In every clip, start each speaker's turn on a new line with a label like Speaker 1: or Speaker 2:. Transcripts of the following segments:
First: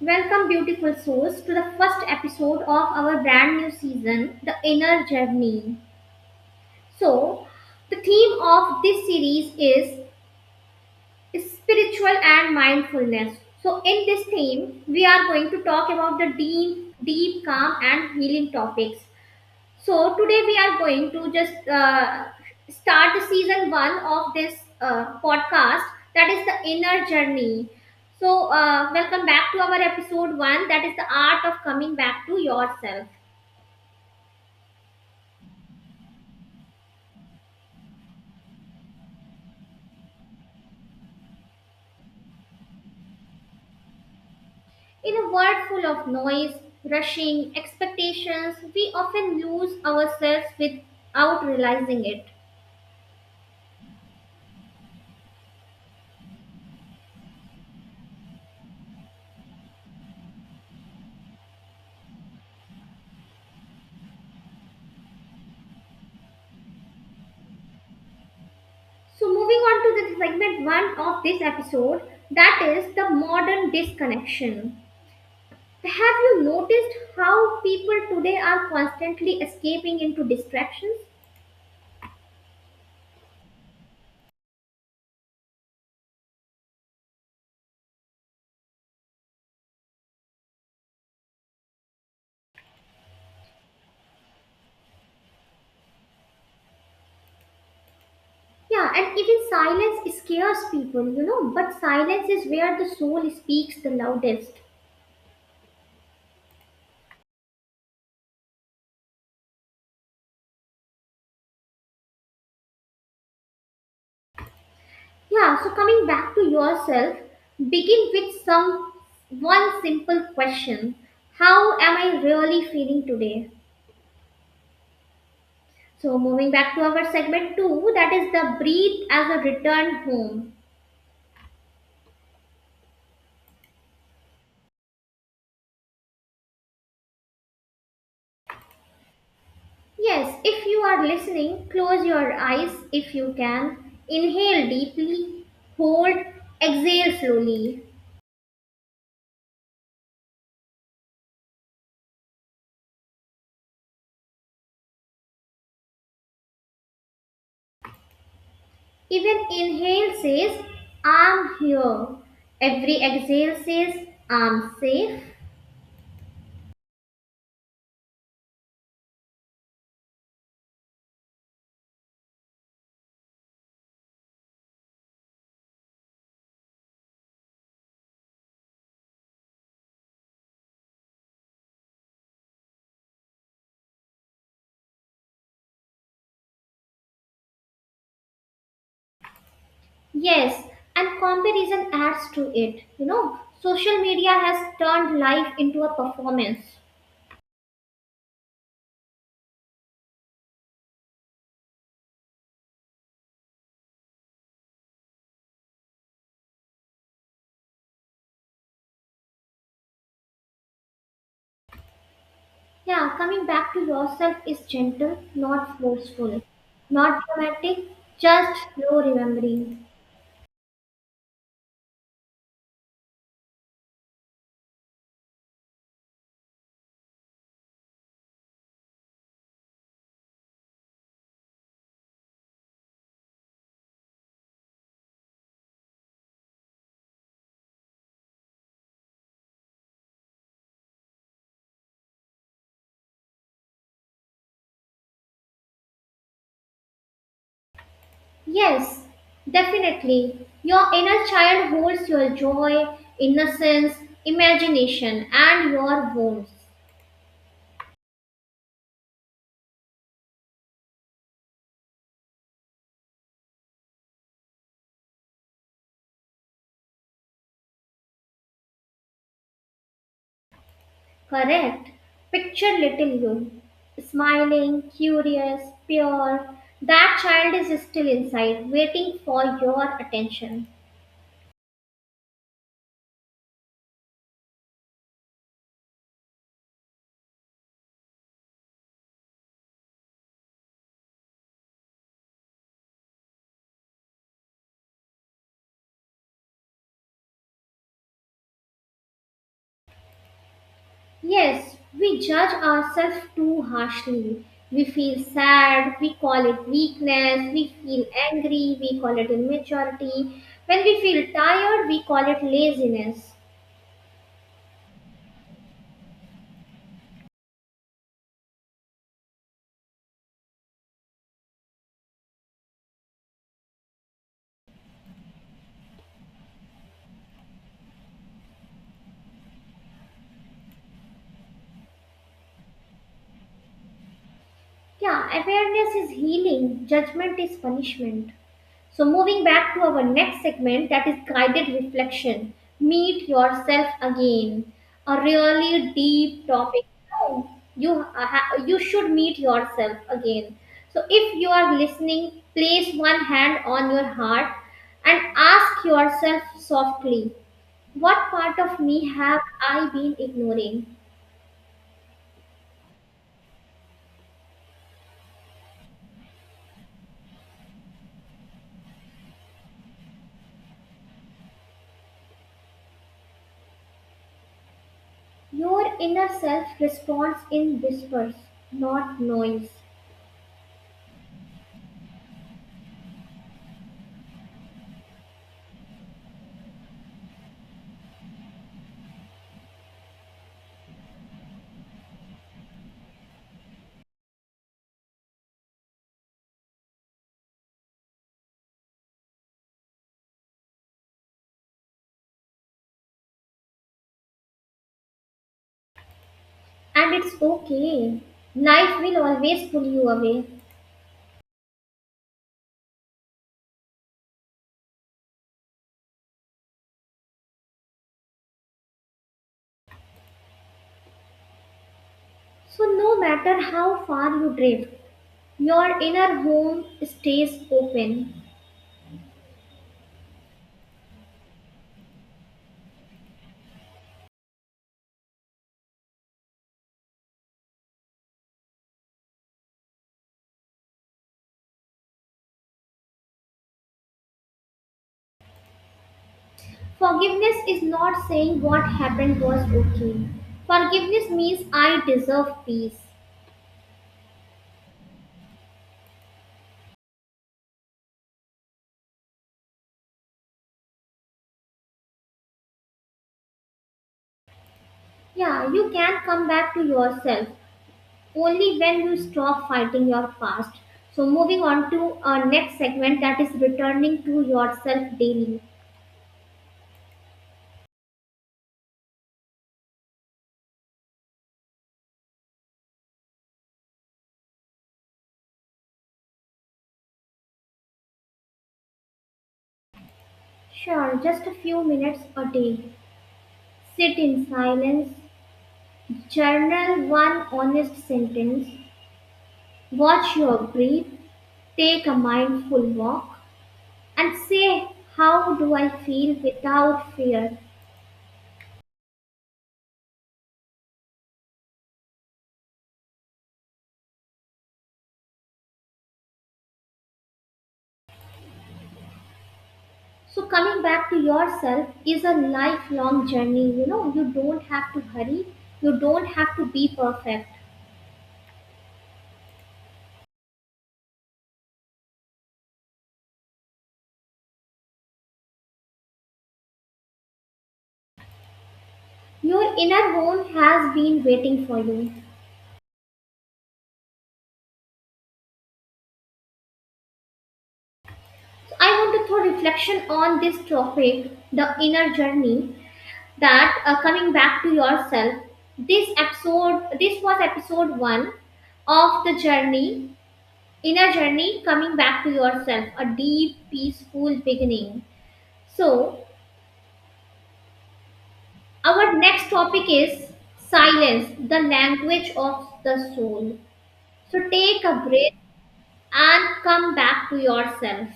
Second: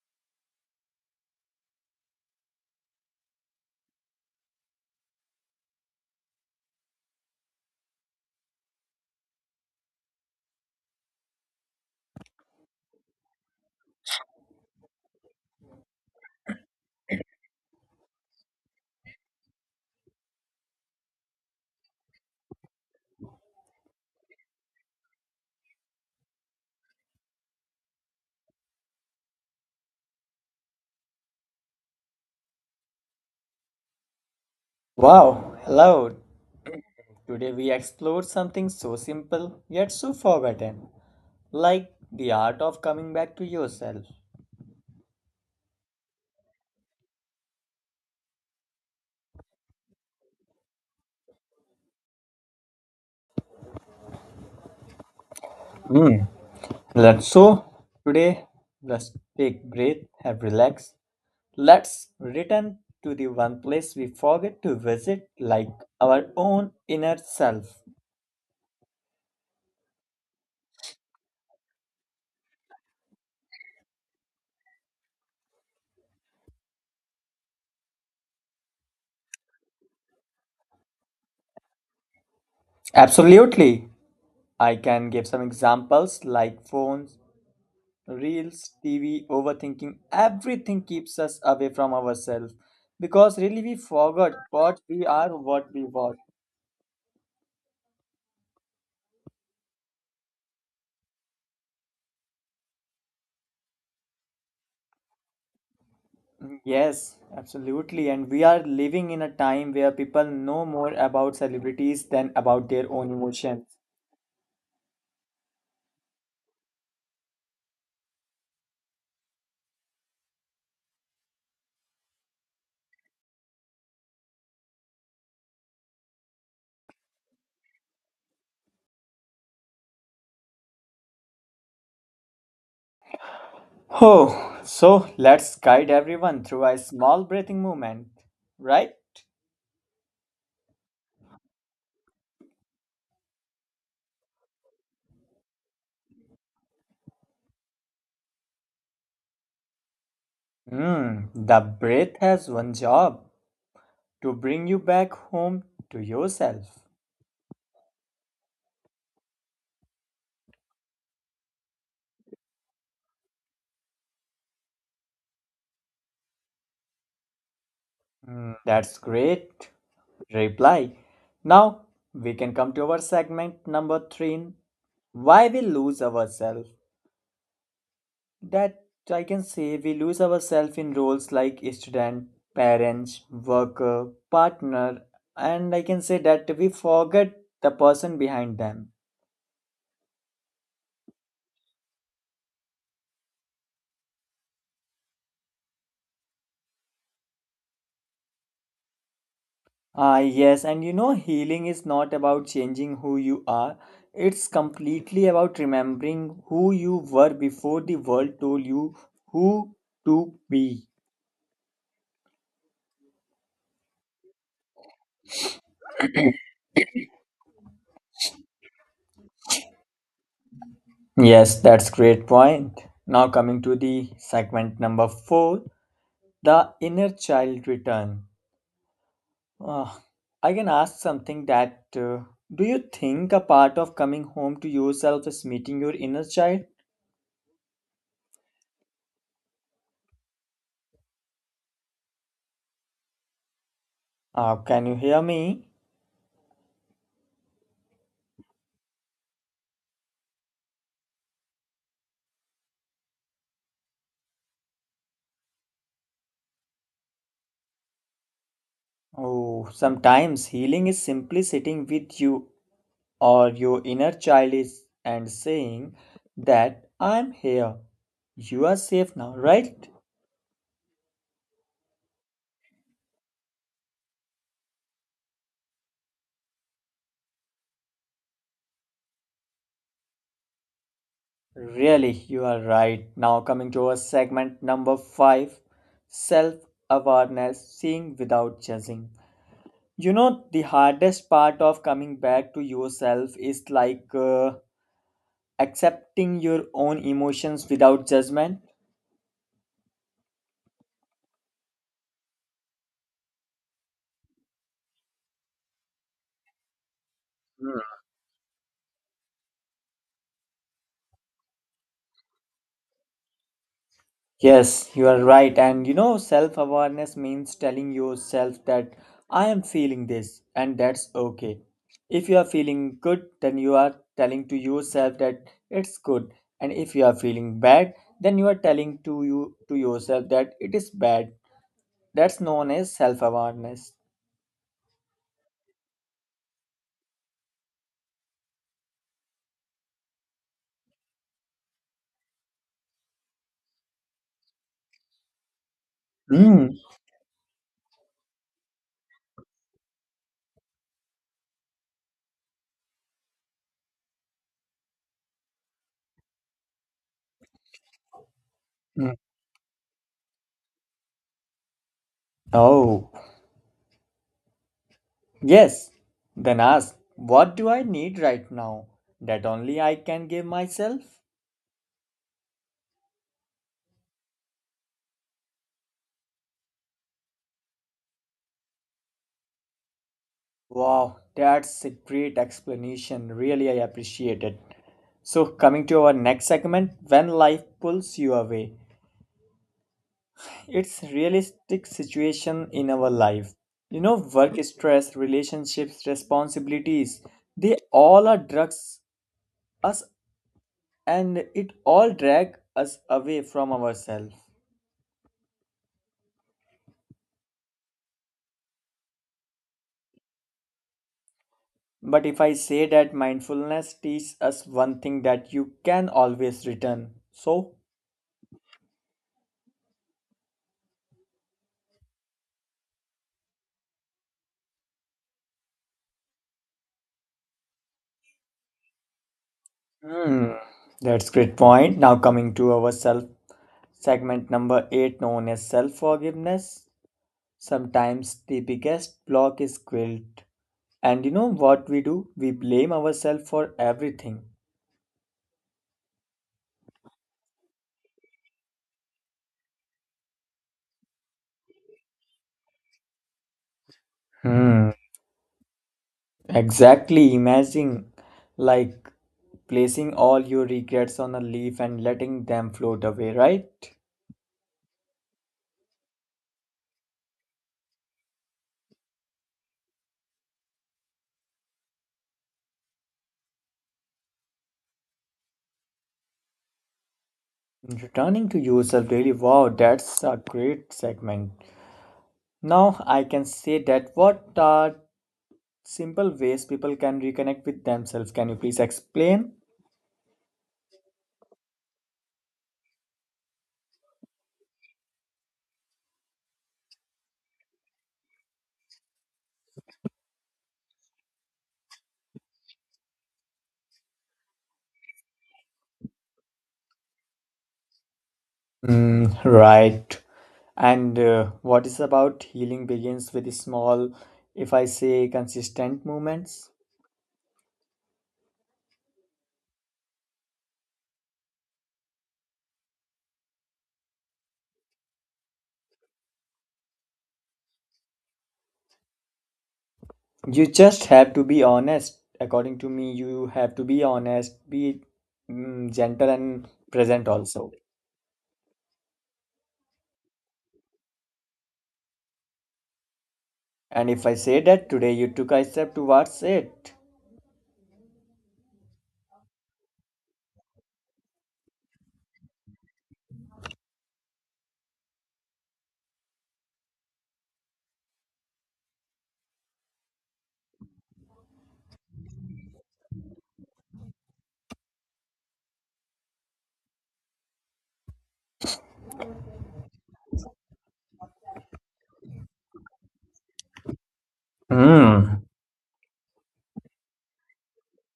Speaker 1: Welcome, beautiful souls, to the first episode of our brand new season, The Inner Journey. So, the theme of this series is spiritual and mindfulness. So, in this theme, we are going to talk about the deep, deep, calm, and healing topics. So today we are going to just start season one of this podcast that is the inner journey. So welcome back to our episode one that is the art of coming back to yourself.
Speaker 2: Wow, hello! Today we explored something so simple yet so forgotten, like the art of coming back to yourself.
Speaker 1: In a world full of noise, rushing, expectations, we often lose ourselves without realizing it.
Speaker 2: Hmm. Let's so today let's take breath, have relax. Let's return to the one place we forget to visit, like our own inner self.
Speaker 1: So moving on to the segment one of this episode that is the modern disconnection. Have you noticed how people today are constantly escaping into distractions?
Speaker 2: Absolutely. I can give some examples like phones, reels, TV, overthinking, everything keeps us away from ourselves because really we forgot what we are, what we were.
Speaker 1: Yeah, and even silence scares people, but silence is where the soul speaks the loudest.
Speaker 2: Yes, absolutely. And we are living in a time where people know more about celebrities than about their own emotions.
Speaker 1: Yeah, so coming back to yourself, begin with some one simple question. How am I really feeling today? So moving back to our segment 2, that is the breathe as a return home.
Speaker 2: Oh, so let's guide everyone through a small breathing movement, right?
Speaker 1: Yes, if you are listening, close your eyes if you can. Inhale deeply, hold, exhale slowly.
Speaker 2: Hmm, the breath has one job to bring you back home to yourself.
Speaker 1: Even inhale says, I'm here. Every exhale says, I'm safe.
Speaker 2: Hmm, that's great reply. Now we can come to our segment number three in why we lose ourselves. That I can say we lose ourselves in roles like student, parents, worker, partner, and I can say that we forget the person behind them.
Speaker 1: Yes, and comparison adds to it. You know, social media has turned life into a performance.
Speaker 2: Ah, yes, and you know, healing is not about changing who you are, it's completely about remembering who you were before the world told you who to be.
Speaker 1: Yeah, coming back to yourself is gentle, not forceful, not dramatic, just slow remembering.
Speaker 2: Yes, that's great point. Now coming to the segment number four, the inner child return. Ah, I can ask something that do you think a part of coming home to yourself is meeting your inner child? Ah, can you hear me?
Speaker 1: Yes, definitely. Your inner child holds your joy, innocence, imagination, and your wounds.
Speaker 2: Oh, sometimes healing is simply sitting with you or your inner child is and saying that I'm here. You are safe now, right?
Speaker 1: Correct. Picture little you, smiling, curious, pure. That child is still inside, waiting for your attention.
Speaker 2: Really, you are right. Now, coming to our segment number five, self awareness, seeing without judging. You know, the hardest part of coming back to yourself is like accepting your own emotions without judgment.
Speaker 1: Yes, we judge ourselves too harshly. We feel sad, we call it weakness, we feel angry, we call it immaturity. When we feel tired, we call it laziness.
Speaker 2: Yes, you are right. And you know, self awareness means telling yourself that I am feeling this and that's okay. If you are feeling good, then you are telling to yourself that it's good. And if you are feeling bad, then you are telling to you to yourself that it is bad. That's known as self awareness.
Speaker 1: Yeah, awareness is healing, judgment is punishment. So, moving back to our next segment that is guided reflection. Meet yourself again. A really deep
Speaker 2: Mm.
Speaker 1: topic. No, you should meet yourself again. So, if you are listening, place one hand on your heart and ask yourself softly, what part of me
Speaker 2: Mm.
Speaker 1: have I been ignoring?
Speaker 2: Oh, yes. Then ask, what do I need right now that only I can give myself?
Speaker 1: Your inner self responds in whispers, not noise.
Speaker 2: Wow, that's a great explanation. Really, I appreciate it. So, coming to our next segment, when life pulls you away, it's realistic situation in our life. You know, work stress, relationships, responsibilities, they all are drugs us and it all drag us away from ourselves.
Speaker 1: And it's okay. Life will always pull you away.
Speaker 2: But if I say that mindfulness teaches us one thing that you can always return. So,
Speaker 1: So, no matter how far you drift, your inner home stays open.
Speaker 2: hmm, that's great point. Now coming to our self segment number eight, known as self-forgiveness. Sometimes the biggest block is guilt. And you know what we do? We blame ourselves for everything.
Speaker 1: Forgiveness is not saying what happened was okay. Forgiveness means I deserve peace.
Speaker 2: Hmm. Exactly. Imagine like placing all your regrets on a leaf and letting them float away, right?
Speaker 1: Yeah, you can come back to yourself only when you stop fighting your past. So, moving on to our next segment that is returning to yourself daily.
Speaker 2: Returning to yourself daily. Wow, that's a great segment. Now I can say that what are simple ways people can reconnect with themselves. Can you please explain?
Speaker 1: Sure, just a few minutes a day. Sit in silence, journal one honest sentence, watch your breath, take a mindful walk, and say, how do I feel without fear?
Speaker 2: Mm, right. And what is about healing begins with small, if I say consistent movements?
Speaker 1: So, coming back to yourself is a lifelong journey. You know, you don't have to hurry, you don't have to be perfect.
Speaker 2: You just have to be honest. According to me, you have to be honest, be gentle and present also.
Speaker 1: Your inner home has been waiting for you.
Speaker 2: And if I say that today you took a step towards it.
Speaker 1: So, I want to throw reflection on this topic, the inner journey, that coming back to yourself, this episode. This was episode 1 of the journey, inner journey, coming back to yourself, a deep peaceful beginning. So our next topic is silence, the language of the soul. So take a breath
Speaker 2: Hmm.
Speaker 1: and come back to yourself.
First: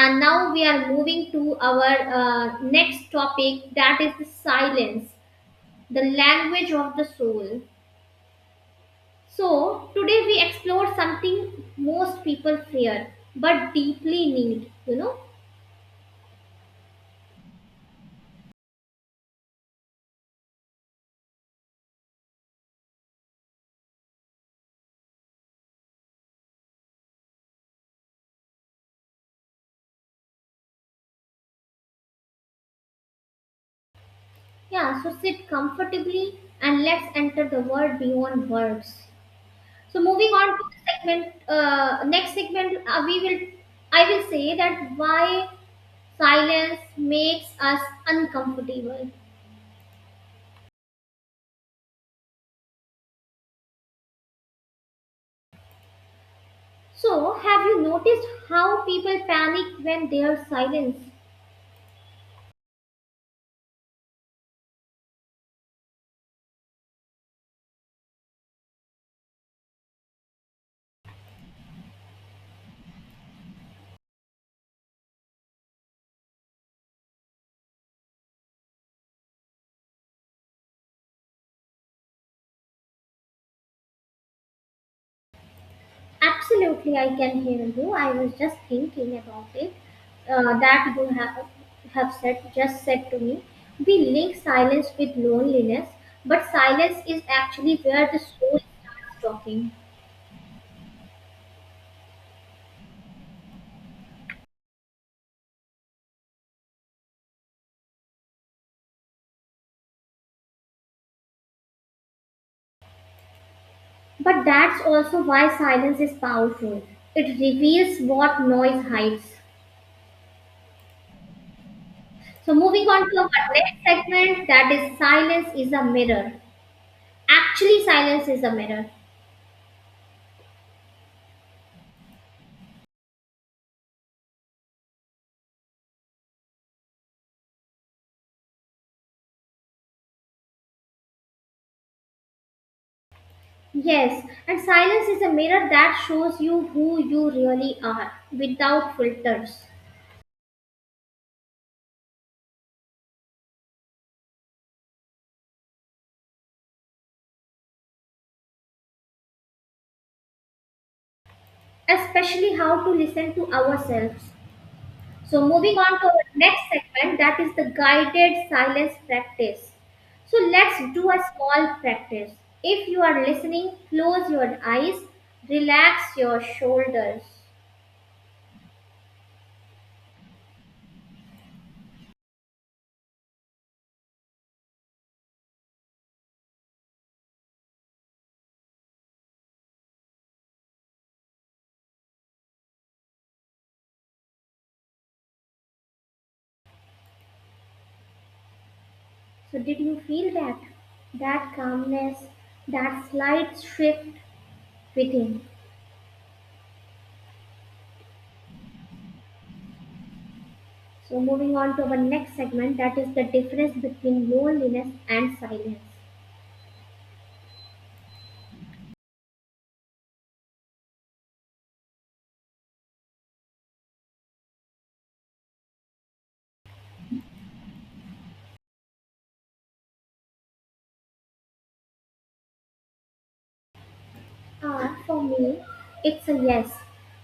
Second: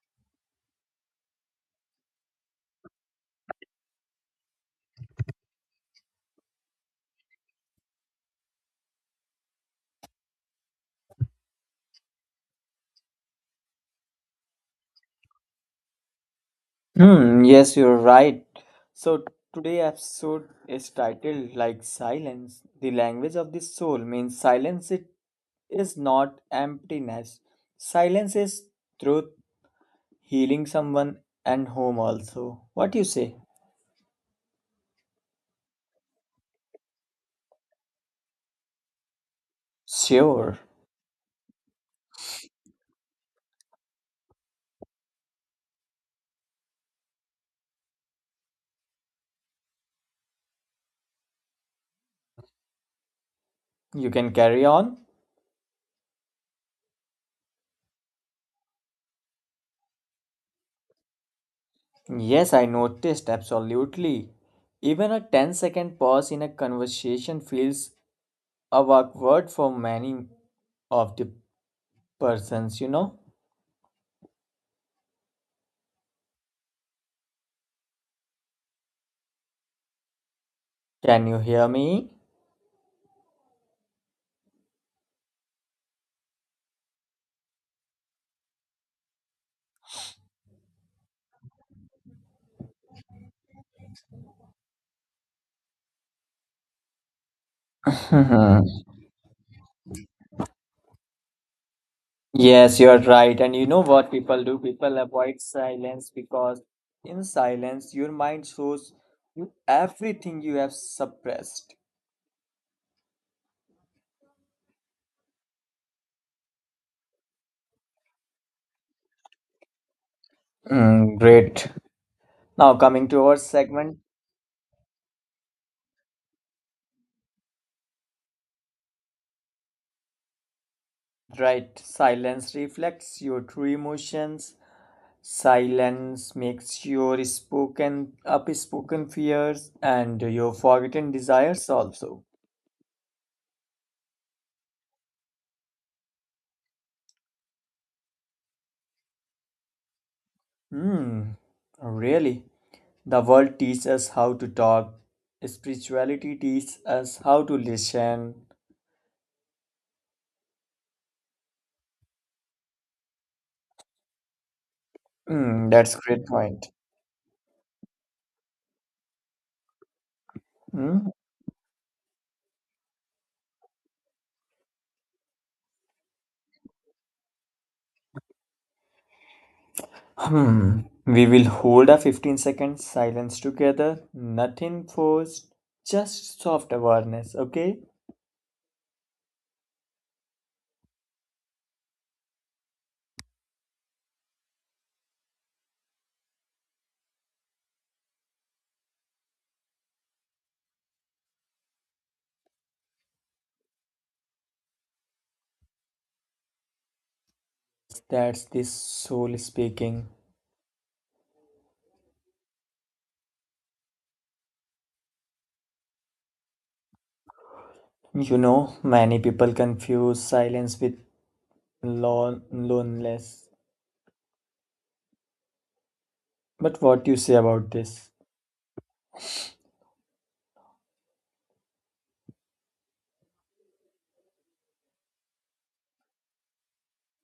Speaker 1: And now we are moving to our next topic that is the silence, the language of the soul. So, today we explore something most people fear but deeply need, you know?
Speaker 2: Hmm, yes, you're right. So today episode is titled like silence, the language of the soul means silence it is not emptiness. Silence is truth, healing someone and home also. What you say?
Speaker 1: Yeah, so sit comfortably and let's enter the world beyond words. So, moving on
Speaker 2: Sure.
Speaker 1: to the next segment, I will say that why silence makes us uncomfortable.
Speaker 2: You can carry on?
Speaker 1: So, have you noticed how people panic when they are silenced?
Speaker 2: Yes, I noticed absolutely. Even a 10 second pause in a conversation feels awkward for many of the persons, you know. Can you hear me?
Speaker 1: Absolutely, I can hear you. I was just thinking about it, that you have said just said to me. We link silence with loneliness, but silence is actually where the soul
Speaker 2: Mhm.
Speaker 1: starts talking.
Speaker 2: Yes, you're right. And you know what people do? People avoid silence because in silence, your mind shows you everything you have suppressed.
Speaker 1: But that's also why silence is powerful. It reveals what noise hides.
Speaker 2: Mm, great.
Speaker 1: So
Speaker 2: Now,
Speaker 1: moving
Speaker 2: coming
Speaker 1: on to
Speaker 2: to
Speaker 1: our
Speaker 2: our
Speaker 1: next
Speaker 2: segment,
Speaker 1: segment, that is silence is a mirror. Actually, silence is a mirror.
Speaker 2: right? Silence reflects your true emotions. Silence makes your spoken, upspoken fears and your forgotten desires also.
Speaker 1: Yes, and silence is a mirror that shows you who you really are without filters,
Speaker 2: Hmm, really? The world teaches us how to talk, spirituality teaches us how to listen.
Speaker 1: especially how to listen to ourselves. So,
Speaker 2: Hmm,
Speaker 1: moving
Speaker 2: that's
Speaker 1: on to our
Speaker 2: great
Speaker 1: next
Speaker 2: point.
Speaker 1: segment that is the guided silence practice. So, let's do
Speaker 2: Hmm.
Speaker 1: a small practice. If you are listening, close your eyes, relax your shoulders.
Speaker 2: Hmm. We will hold a 15-second silence together. Nothing forced, just soft awareness, okay?
Speaker 1: So, did you feel that? That calmness, that slight shift within.
Speaker 2: That's this soul speaking.
Speaker 1: So, moving on to our next segment, that is the difference between loneliness and silence.
Speaker 2: You know, many people confuse silence with loneliness. But what do you say about this?
Speaker 1: For me, it's a yes.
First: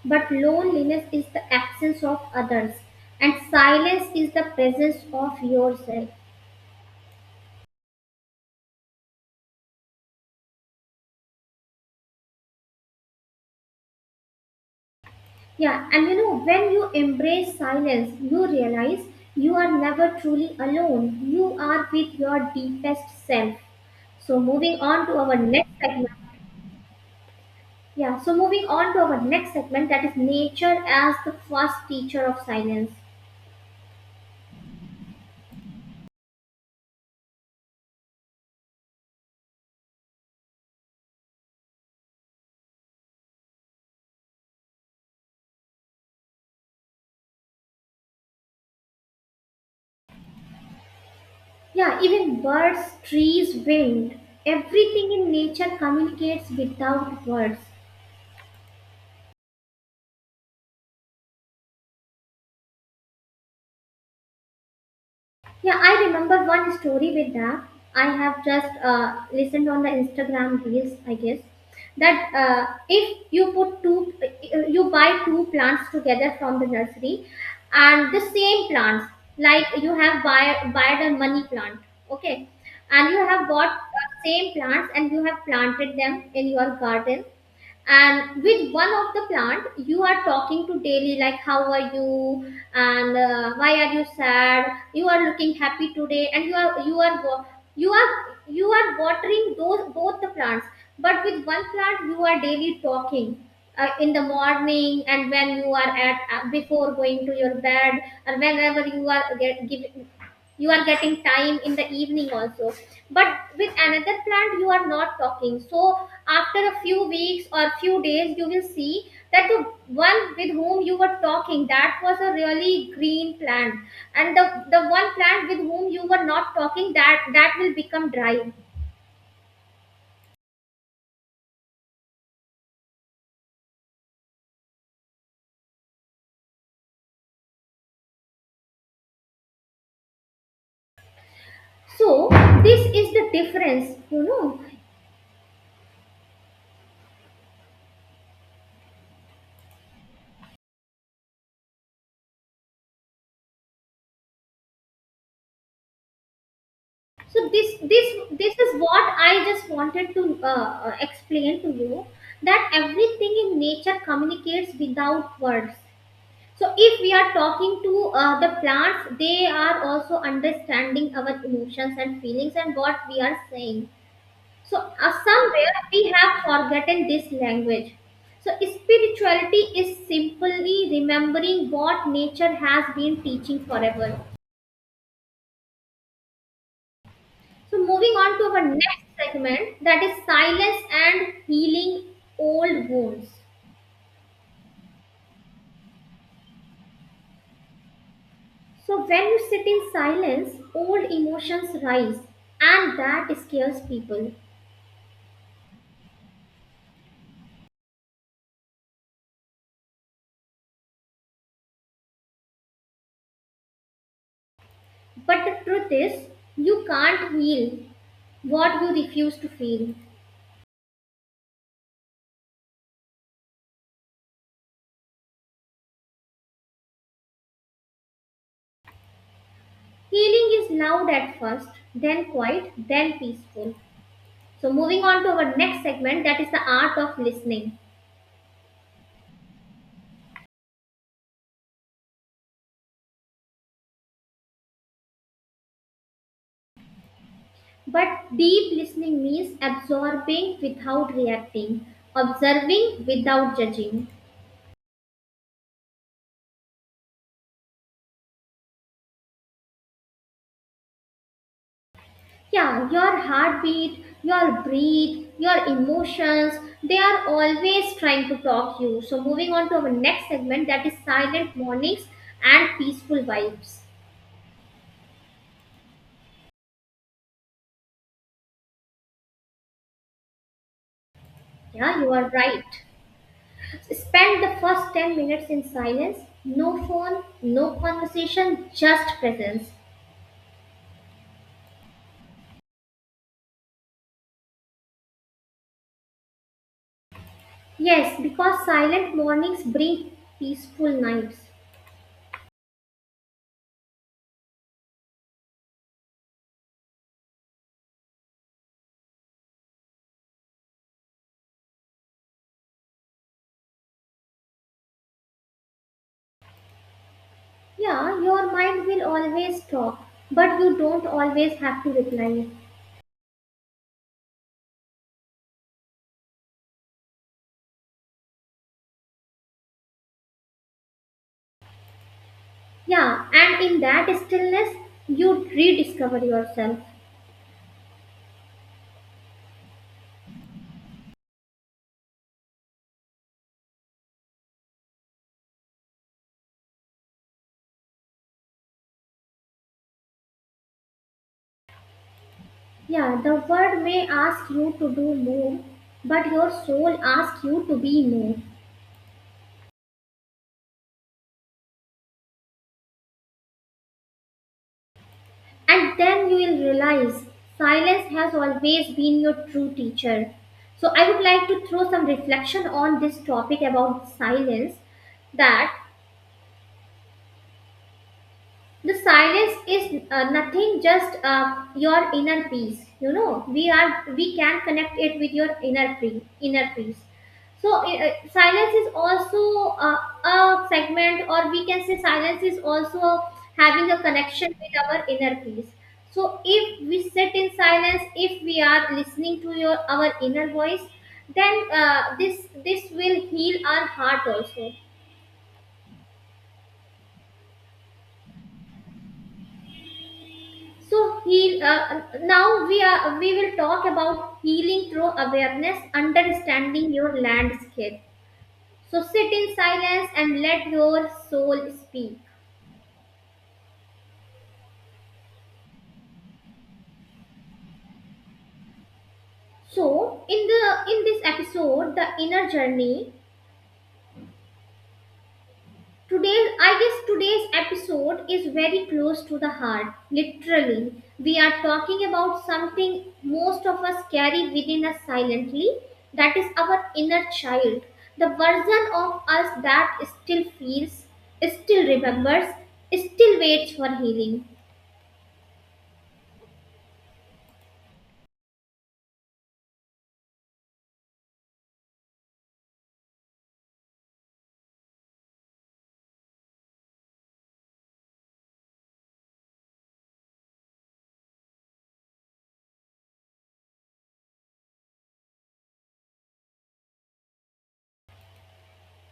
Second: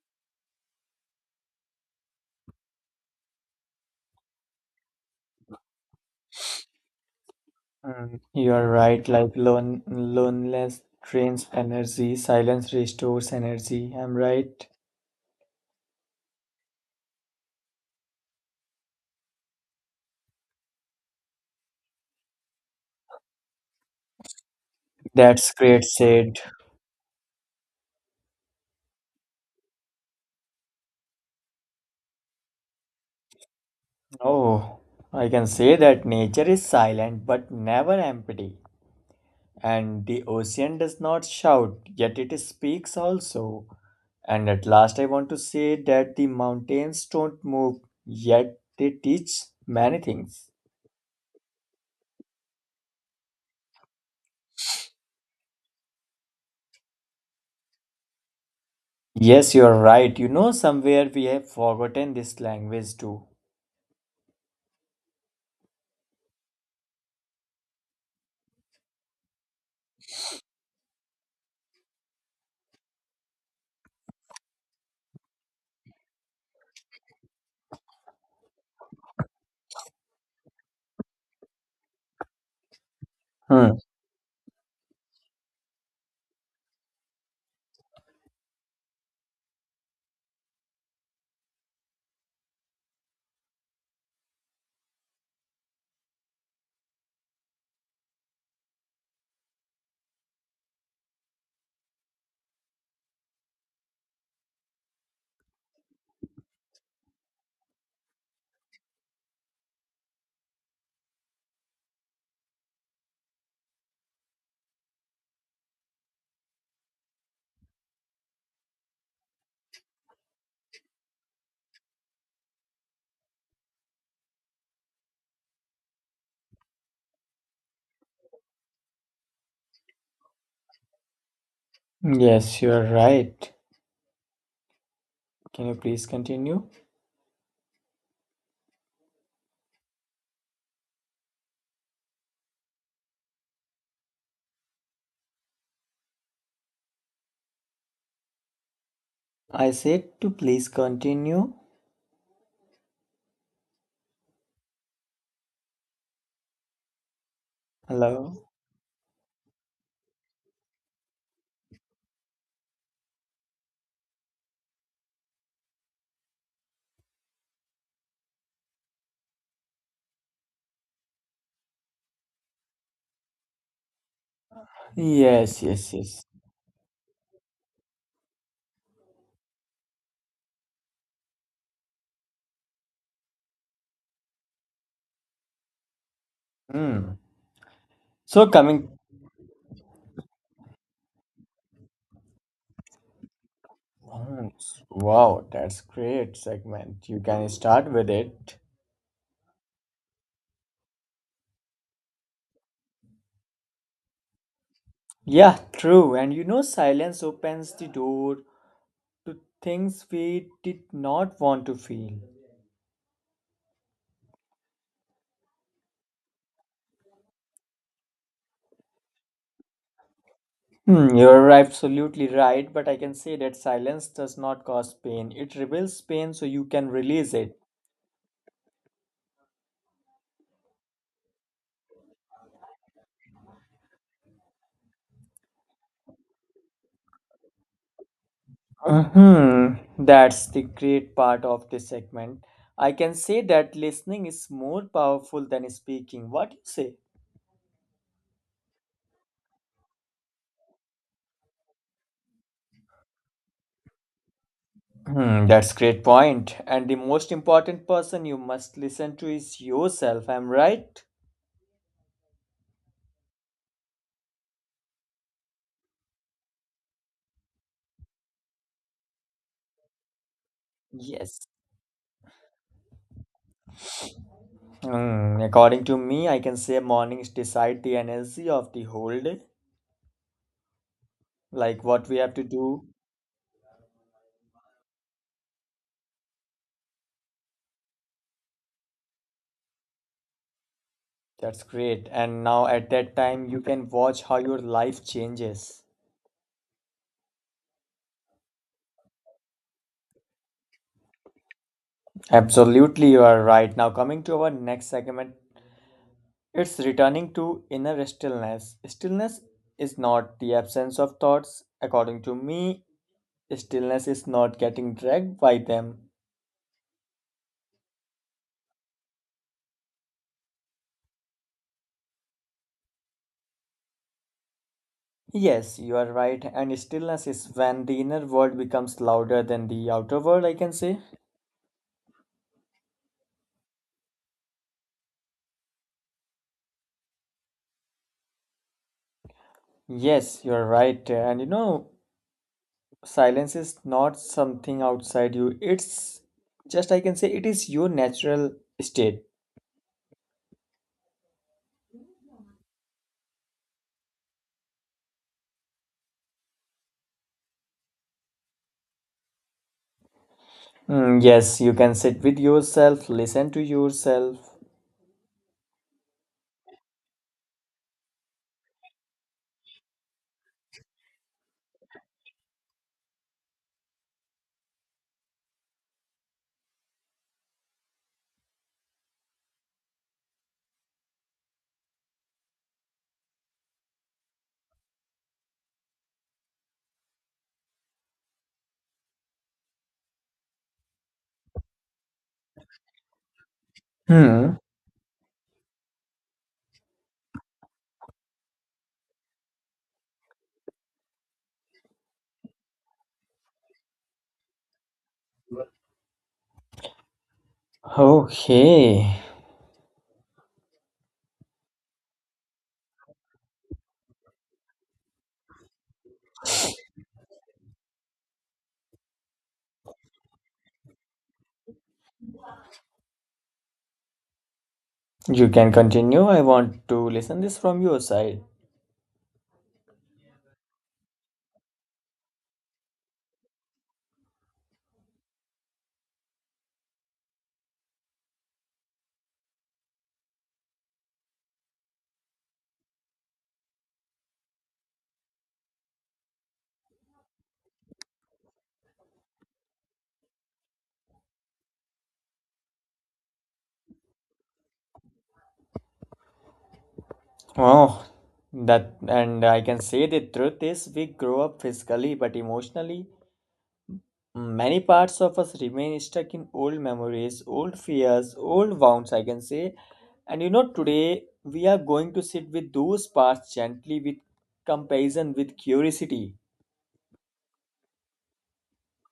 Speaker 1: But loneliness is the absence of others, and silence is the presence of yourself.
Speaker 2: Mm, you are right. Like loneliness drains energy, silence restores energy. I'm right.
Speaker 1: Yeah, and you know, when you embrace silence, you realize you are never truly alone. You are with your deepest self. So, moving on to our
Speaker 2: That's
Speaker 1: next
Speaker 2: great
Speaker 1: segment.
Speaker 2: said.
Speaker 1: Yeah, so moving on to our next segment that is nature as the first teacher of silence.
Speaker 2: Oh, I can say that nature is silent but never empty, and the ocean does not shout, yet it speaks also. And at last, I want to say that the mountains don't move, yet they teach many things.
Speaker 1: Yeah, even birds, trees, wind, everything in nature communicates without words.
Speaker 2: Yes, you are right. You know, somewhere we have forgotten this language too.
Speaker 1: Yeah, I remember one story with that. I have just listened on the Instagram reels, I guess, that if you buy two plants together from the nursery, and the same plants, like you have buy bought a money plant, okay, and you have bought
Speaker 2: Hmm.
Speaker 1: same plants and you have planted them in your garden, and with one of the plant you are talking to daily, like how are you and why are you sad, you are looking happy today. And you are wa- you are you are watering those both the plants, but with one plant you are daily talking in the morning and when you are at before going to your bed, or whenever you are getting time in the evening also, but with another plant you are not talking. So after a few weeks or few days you will see that the one with whom you were talking, that was a really green plant, and the one plant with whom you were not talking, that will become dry.
Speaker 2: Yes, you are right. Can you please continue?
Speaker 1: So this is the difference.
Speaker 2: I said to please continue.
Speaker 1: So this this
Speaker 2: Hello.
Speaker 1: this is what I just wanted to explain to you, that everything in nature communicates without words. So if we are talking to the plants, they are also understanding our emotions and feelings and what we are saying. So
Speaker 2: Yes,
Speaker 1: somewhere
Speaker 2: yes,
Speaker 1: we
Speaker 2: yes.
Speaker 1: have forgotten this language. So spirituality is simply remembering what nature has been teaching forever.
Speaker 2: Hmm.
Speaker 1: So, moving on to
Speaker 2: So
Speaker 1: our
Speaker 2: coming.
Speaker 1: next segment that is silence and healing old wounds.
Speaker 2: Hmm, wow, that's great segment. You can start with it.
Speaker 1: So, when you sit in silence, old emotions rise and that scares people.
Speaker 2: Yeah, true. And you know, silence opens the door to things we did not want to feel.
Speaker 1: But the truth is, you can't heal what you refuse to feel.
Speaker 2: Hmm, you're absolutely right, but I can say that silence does not cause pain. It reveals pain so you can release it.
Speaker 1: Healing is loud at first, then quiet, then peaceful. So, moving on to our next segment that is the art of listening.
Speaker 2: Mhm. That's the great part of this segment. I can say that listening is more powerful than speaking. What do you say?
Speaker 1: But deep listening means absorbing without reacting, observing without judging.
Speaker 2: Hmm, that's great point. And the most important person you must listen to is yourself. Am I right?
Speaker 1: Yeah, your heartbeat, your breath, your emotions, they are always trying to talk you. So moving on to our next segment that is
Speaker 2: Yes.
Speaker 1: silent mornings and peaceful vibes.
Speaker 2: Hmm, according to me, I can say mornings decide the energy of the whole day, like
Speaker 1: Yeah,
Speaker 2: what
Speaker 1: you
Speaker 2: we
Speaker 1: are
Speaker 2: have to
Speaker 1: right.
Speaker 2: do.
Speaker 1: Spend the first 10 minutes in silence. No phone, no conversation, just presence.
Speaker 2: That's great. And now at that time, you can watch how your life changes.
Speaker 1: Yes, because silent mornings bring peaceful nights.
Speaker 2: Absolutely, you are right. Now, coming to our next segment, it's returning to inner stillness. Stillness is not the absence of thoughts. According to me, stillness is not getting dragged by them.
Speaker 1: Yeah, your mind will always talk, but you don't always have to reply.
Speaker 2: Yes, you are right, and stillness is when the inner world becomes louder than the outer world, I can say.
Speaker 1: Yeah, and in that stillness, you rediscover yourself.
Speaker 2: Yes, you're right, and you know, silence is not something outside you, it's just, I can say, it is your natural state.
Speaker 1: Yeah, the world may ask you to do more, but your soul asks you to be more.
Speaker 2: Mm, yes, you can sit with yourself, listen to yourself.
Speaker 1: And then you will realize silence has always been your true teacher. So, I would like to throw some reflection on this topic about silence, that the silence is nothing just your inner peace. We are we can connect it with your inner peace, inner peace. So silence is also a segment, or we can say silence is also having a connection
Speaker 2: Hmm.
Speaker 1: with our inner peace. So if we sit in silence, if we are listening to your our inner voice, then this will heal our heart also.
Speaker 2: Okay,
Speaker 1: So heal. Now we are. We will talk about healing through awareness, understanding your landscape. So sit in silence and let your soul speak.
Speaker 2: you can continue. I want to listen this from your side.
Speaker 1: So in this episode, the inner journey. I guess today's episode is very close to the heart. Literally, we are talking about something most of us carry within us silently, that is, our inner child. The version of us that still feels, still remembers, still waits for healing.
Speaker 2: Oh, that and I can say the truth is we grow up physically but emotionally. Many parts of us remain stuck in old memories, old fears, old wounds, I can say. And you know, today we are going to sit with those parts gently with comparison, with curiosity.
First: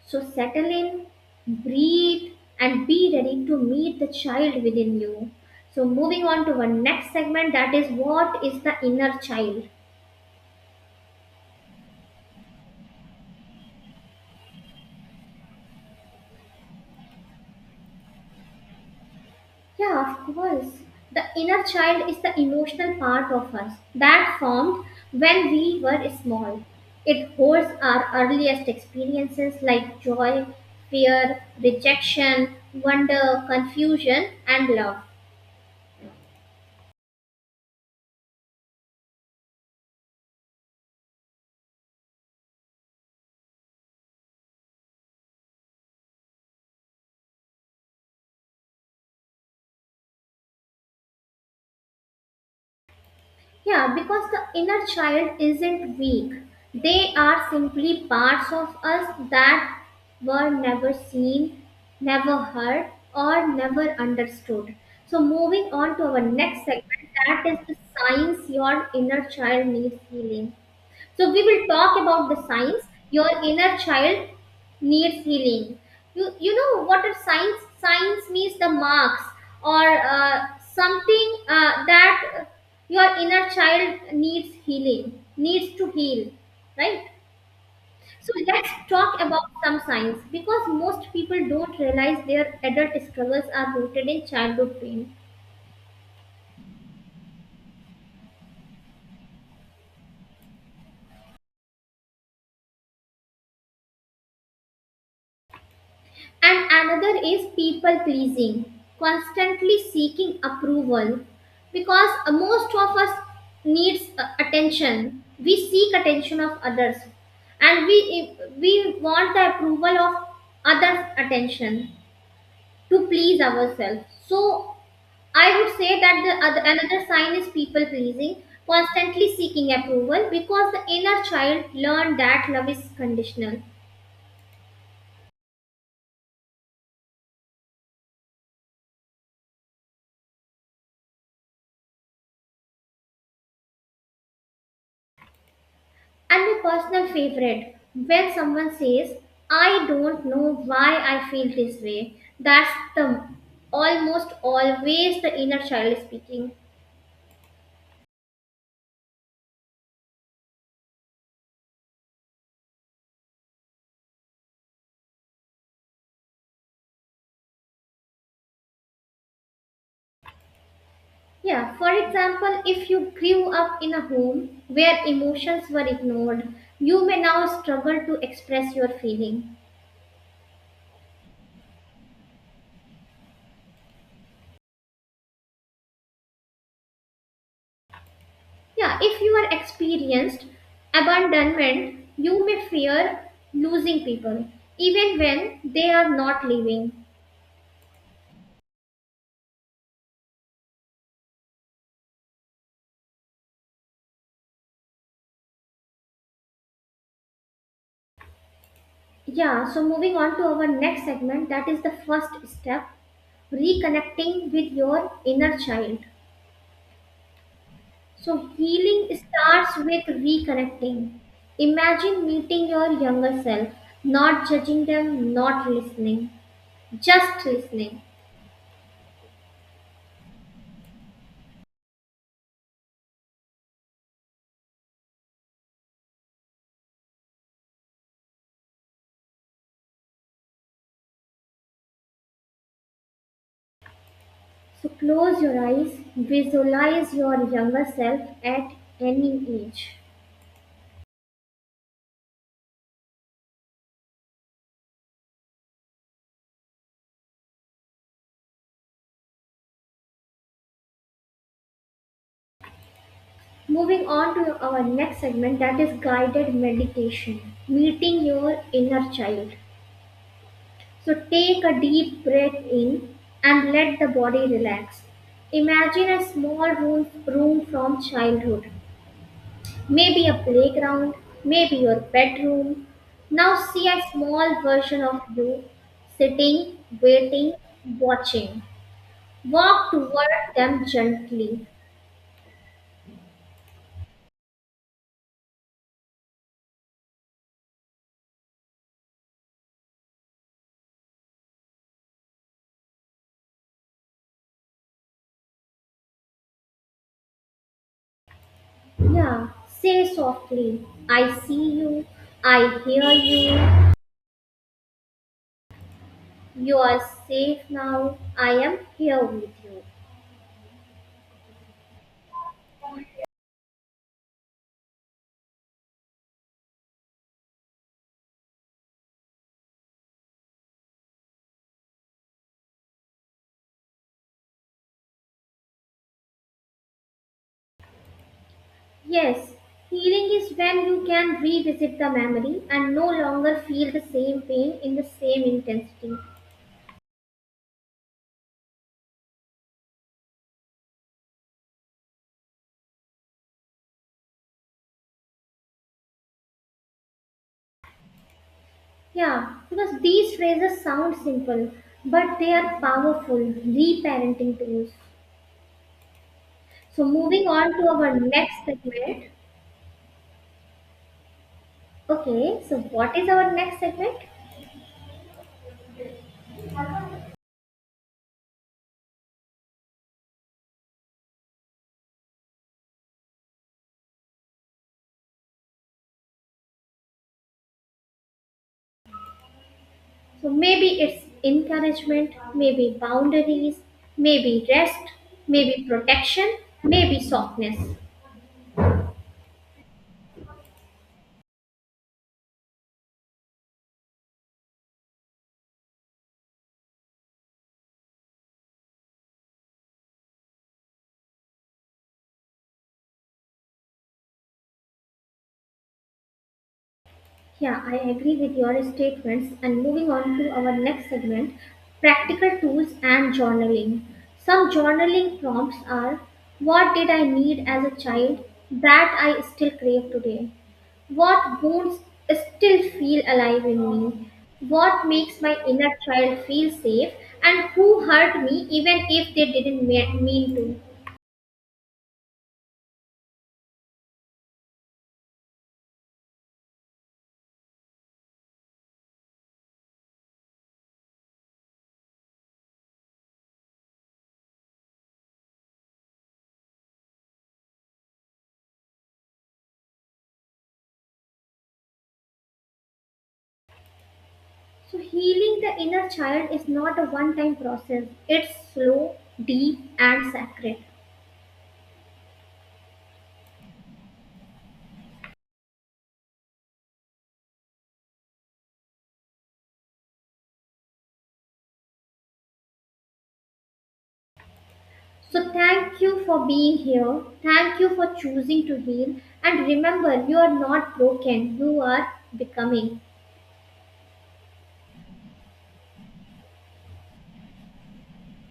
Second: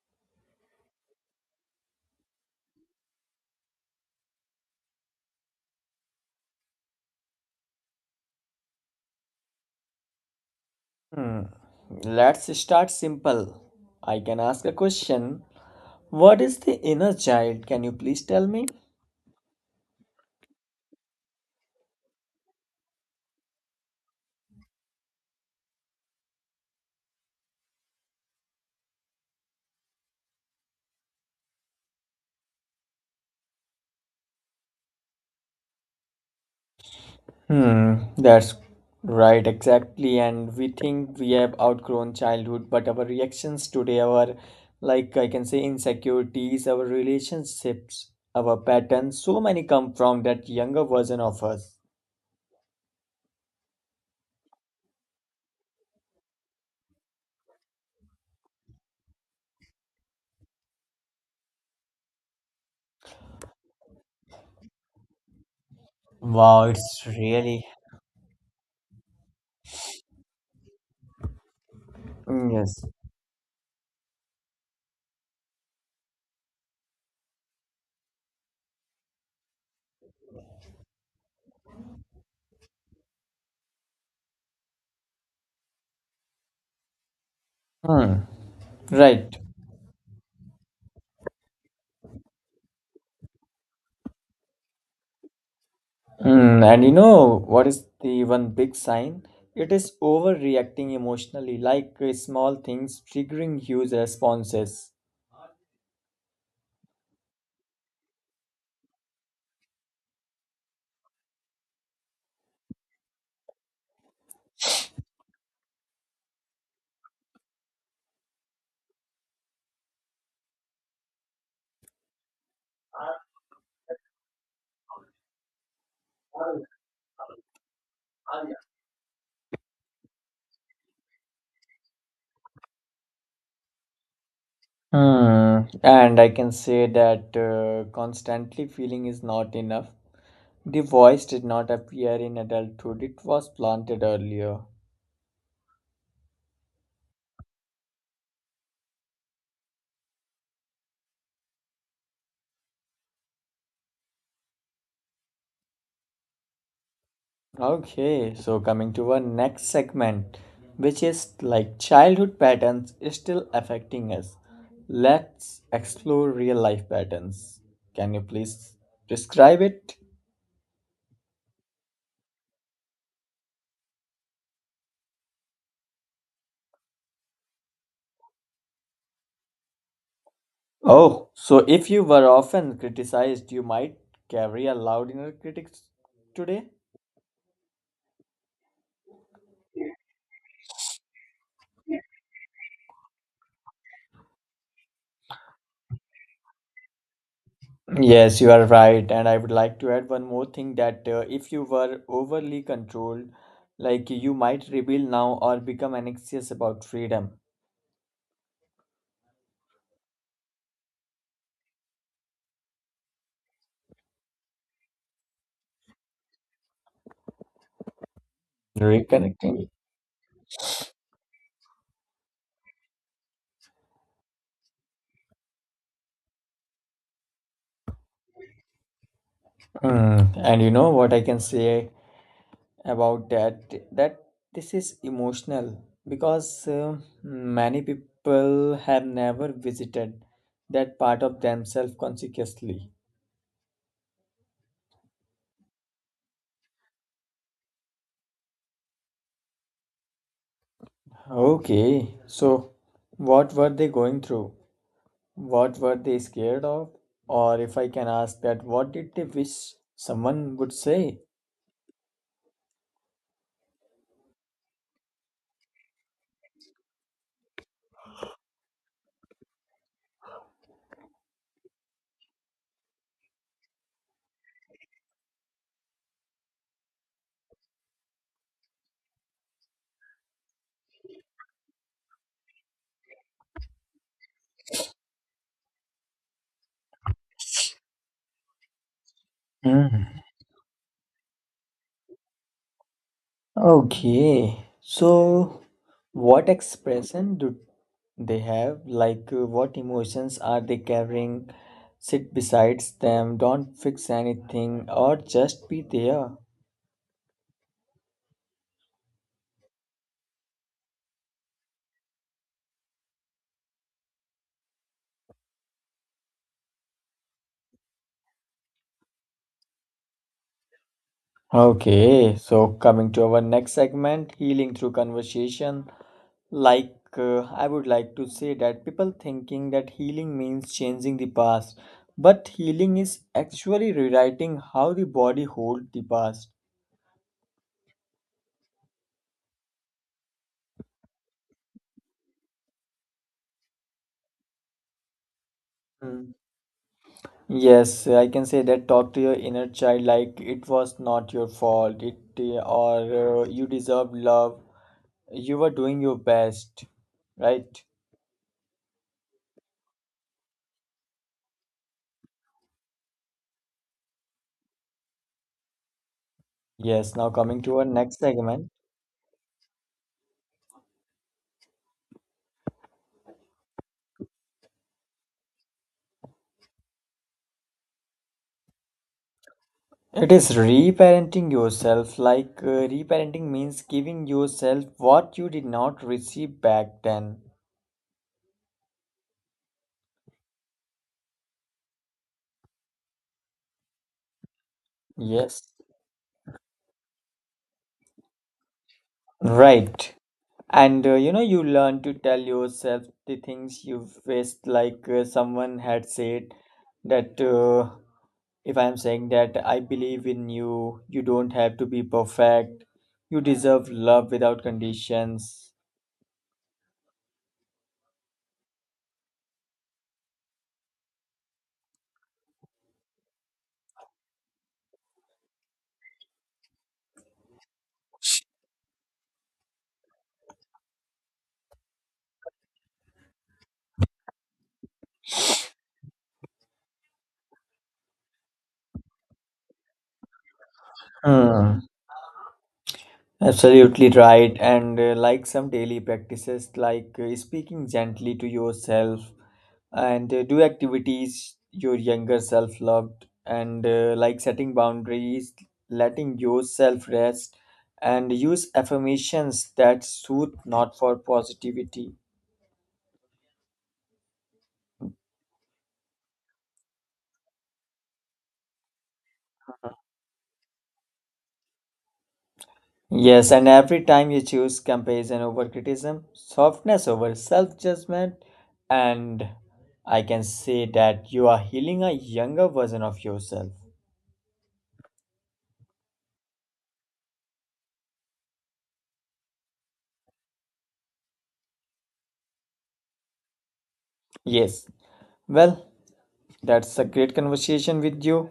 Speaker 1: So, settle in, breathe, and be ready to meet the child within you. So, moving on to our next segment that is, what is the inner child?
Speaker 2: Hmm, let's start simple. I can ask a question. What is the inner child? Can you please tell me?
Speaker 1: Yeah, of course. The inner child is the emotional part of us that formed when we were small. It holds our earliest experiences like joy, fear, rejection, wonder, confusion, and love.
Speaker 2: Hmm, that's right, exactly. And we think we have outgrown childhood, but our reactions today, our, like I can say, insecurities, our relationships, our patterns, so many come from that younger version of us.
Speaker 1: Yeah, because the inner child isn't weak. They are simply parts of us that were never seen, never heard, or never understood. So, moving on to our next
Speaker 2: Wow, it's
Speaker 1: segment that is
Speaker 2: really.
Speaker 1: the signs your inner child needs healing. So we will talk about the
Speaker 2: Mm,
Speaker 1: signs
Speaker 2: yes.
Speaker 1: your inner child needs healing. You know what are signs? Signs means the marks or something that your inner child needs healing, needs to heal, right?
Speaker 2: Hmm.
Speaker 1: So let's talk
Speaker 2: Right.
Speaker 1: about some signs because most people don't realize their adult struggles are rooted in childhood pain.
Speaker 2: Mm, and you know what is the one big sign? It is overreacting emotionally, like small things triggering huge responses.
Speaker 1: And another is people pleasing, constantly seeking approval, because most of us needs attention. We seek attention of others, and we want the approval of others' attention to please ourselves. So I would say that another sign is people pleasing, constantly seeking approval, because the inner child learned that love is conditional.
Speaker 2: Hmm. And I can say that constantly feeling is not enough. The voice did not appear in adulthood, it was planted earlier.
Speaker 1: And my personal favorite, when someone says, I don't know why I feel this way, that's the almost always the inner child speaking.
Speaker 2: Okay, so coming to our next segment, which is like childhood patterns is still affecting us. Let's explore real life patterns. Can you please describe it?
Speaker 1: Yeah, for example, if you grew up in a home where emotions were ignored, you may now struggle to express your feeling.
Speaker 2: Oh, so if you were often criticized, you might carry a loud inner critic today?
Speaker 1: Yeah, if you are experienced abandonment, you may fear losing people, even when they are not leaving.
Speaker 2: Yes, you are right. And I would like to add one more thing that if you were overly controlled, like you might rebel now or become anxious about freedom.
Speaker 1: Yeah, so moving on to our next segment, that is the first step, reconnecting with your inner child. So, healing
Speaker 2: Reconnecting.
Speaker 1: starts with reconnecting. Imagine meeting your younger self, not judging them, not listening, just listening.
Speaker 2: Mm, and you know what I can say about that? That this is emotional because many people have never visited that part of themselves consciously.
Speaker 1: So, close your eyes, visualize your younger self at any age.
Speaker 2: Okay, so what were they going through? What were they scared of? Or if I can ask that, what did they wish someone would say?
Speaker 1: Moving on to our next segment, that is guided meditation, meeting your inner child. So take a deep breath in and let the body relax. Imagine a small room from childhood, maybe a playground, maybe your bedroom. Now see a small version of you sitting, waiting, watching. Walk
Speaker 2: Hmm.
Speaker 1: toward them gently.
Speaker 2: Okay, so what expression do they have? Like, what emotions are they carrying? Sit besides them, don't fix anything, or just be there.
Speaker 1: Yeah, say softly, I see you, I hear you, you are safe now, I am here with you.
Speaker 2: Okay, so coming to our next segment, healing through conversation. Like, I would like to say that people thinking that healing means changing the past, but healing is actually rewriting how the body holds the past.
Speaker 1: Yes, healing is when you can revisit the memory and no longer feel the same pain in the same intensity.
Speaker 2: Yes, I can say that talk to your inner child like it was not your fault, it or you deserve love. You were doing your best, right?
Speaker 1: Yeah, because these phrases sound simple, but they are powerful reparenting tools. So,
Speaker 2: Yes, now
Speaker 1: moving
Speaker 2: coming
Speaker 1: on
Speaker 2: to our
Speaker 1: to our
Speaker 2: next
Speaker 1: next
Speaker 2: segment.
Speaker 1: segment. Okay, so what is our next segment?
Speaker 2: It is reparenting yourself. Like reparenting means giving yourself what you did not receive back then.
Speaker 1: So, maybe it's encouragement, maybe boundaries, maybe rest,
Speaker 2: Yes.
Speaker 1: maybe protection, maybe softness.
Speaker 2: Right. And you know, you learn to tell yourself the things you faced, like someone had said that if I'm saying that I believe in you, you don't have to be perfect, you deserve love without conditions.
Speaker 1: Yeah, I agree with your statements. And moving on to our next segment, practical tools and journaling. Some journaling prompts are, what did I need as a child that I still crave today? What wounds still feel alive in me? What makes my inner child feel safe? And who hurt me, even if they didn't mean to?
Speaker 2: Hmm. Absolutely right. And like some daily practices, like speaking gently to yourself and do activities your younger self loved, and like setting boundaries, letting yourself rest, and use affirmations that soothe, not for positivity.
Speaker 1: So, healing the inner child is not a one time process, it's slow, deep, and sacred.
Speaker 2: Yes, and every time you choose comparison over criticism, softness over self judgment, and I can say that you are healing a younger version of yourself.
Speaker 1: So, thank you for being here. Thank you for choosing to heal. And remember, you are not broken, you are becoming.
Speaker 2: Yes, well, that's a great conversation with you.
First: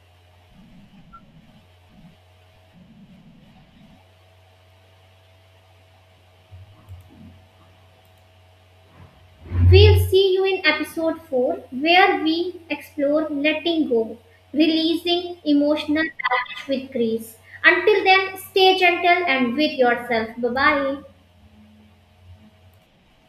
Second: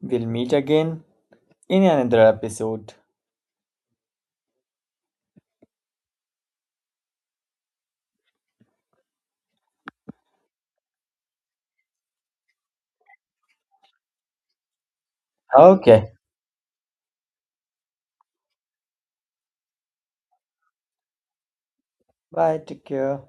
Speaker 2: We'll meet again in another episode.
Speaker 1: We'll see you in episode 4, where we explore letting go, releasing emotional
Speaker 2: Okay.
Speaker 1: baggage with grace. Until then, stay gentle and with yourself. Bye bye.
Speaker 2: Bye. Take care.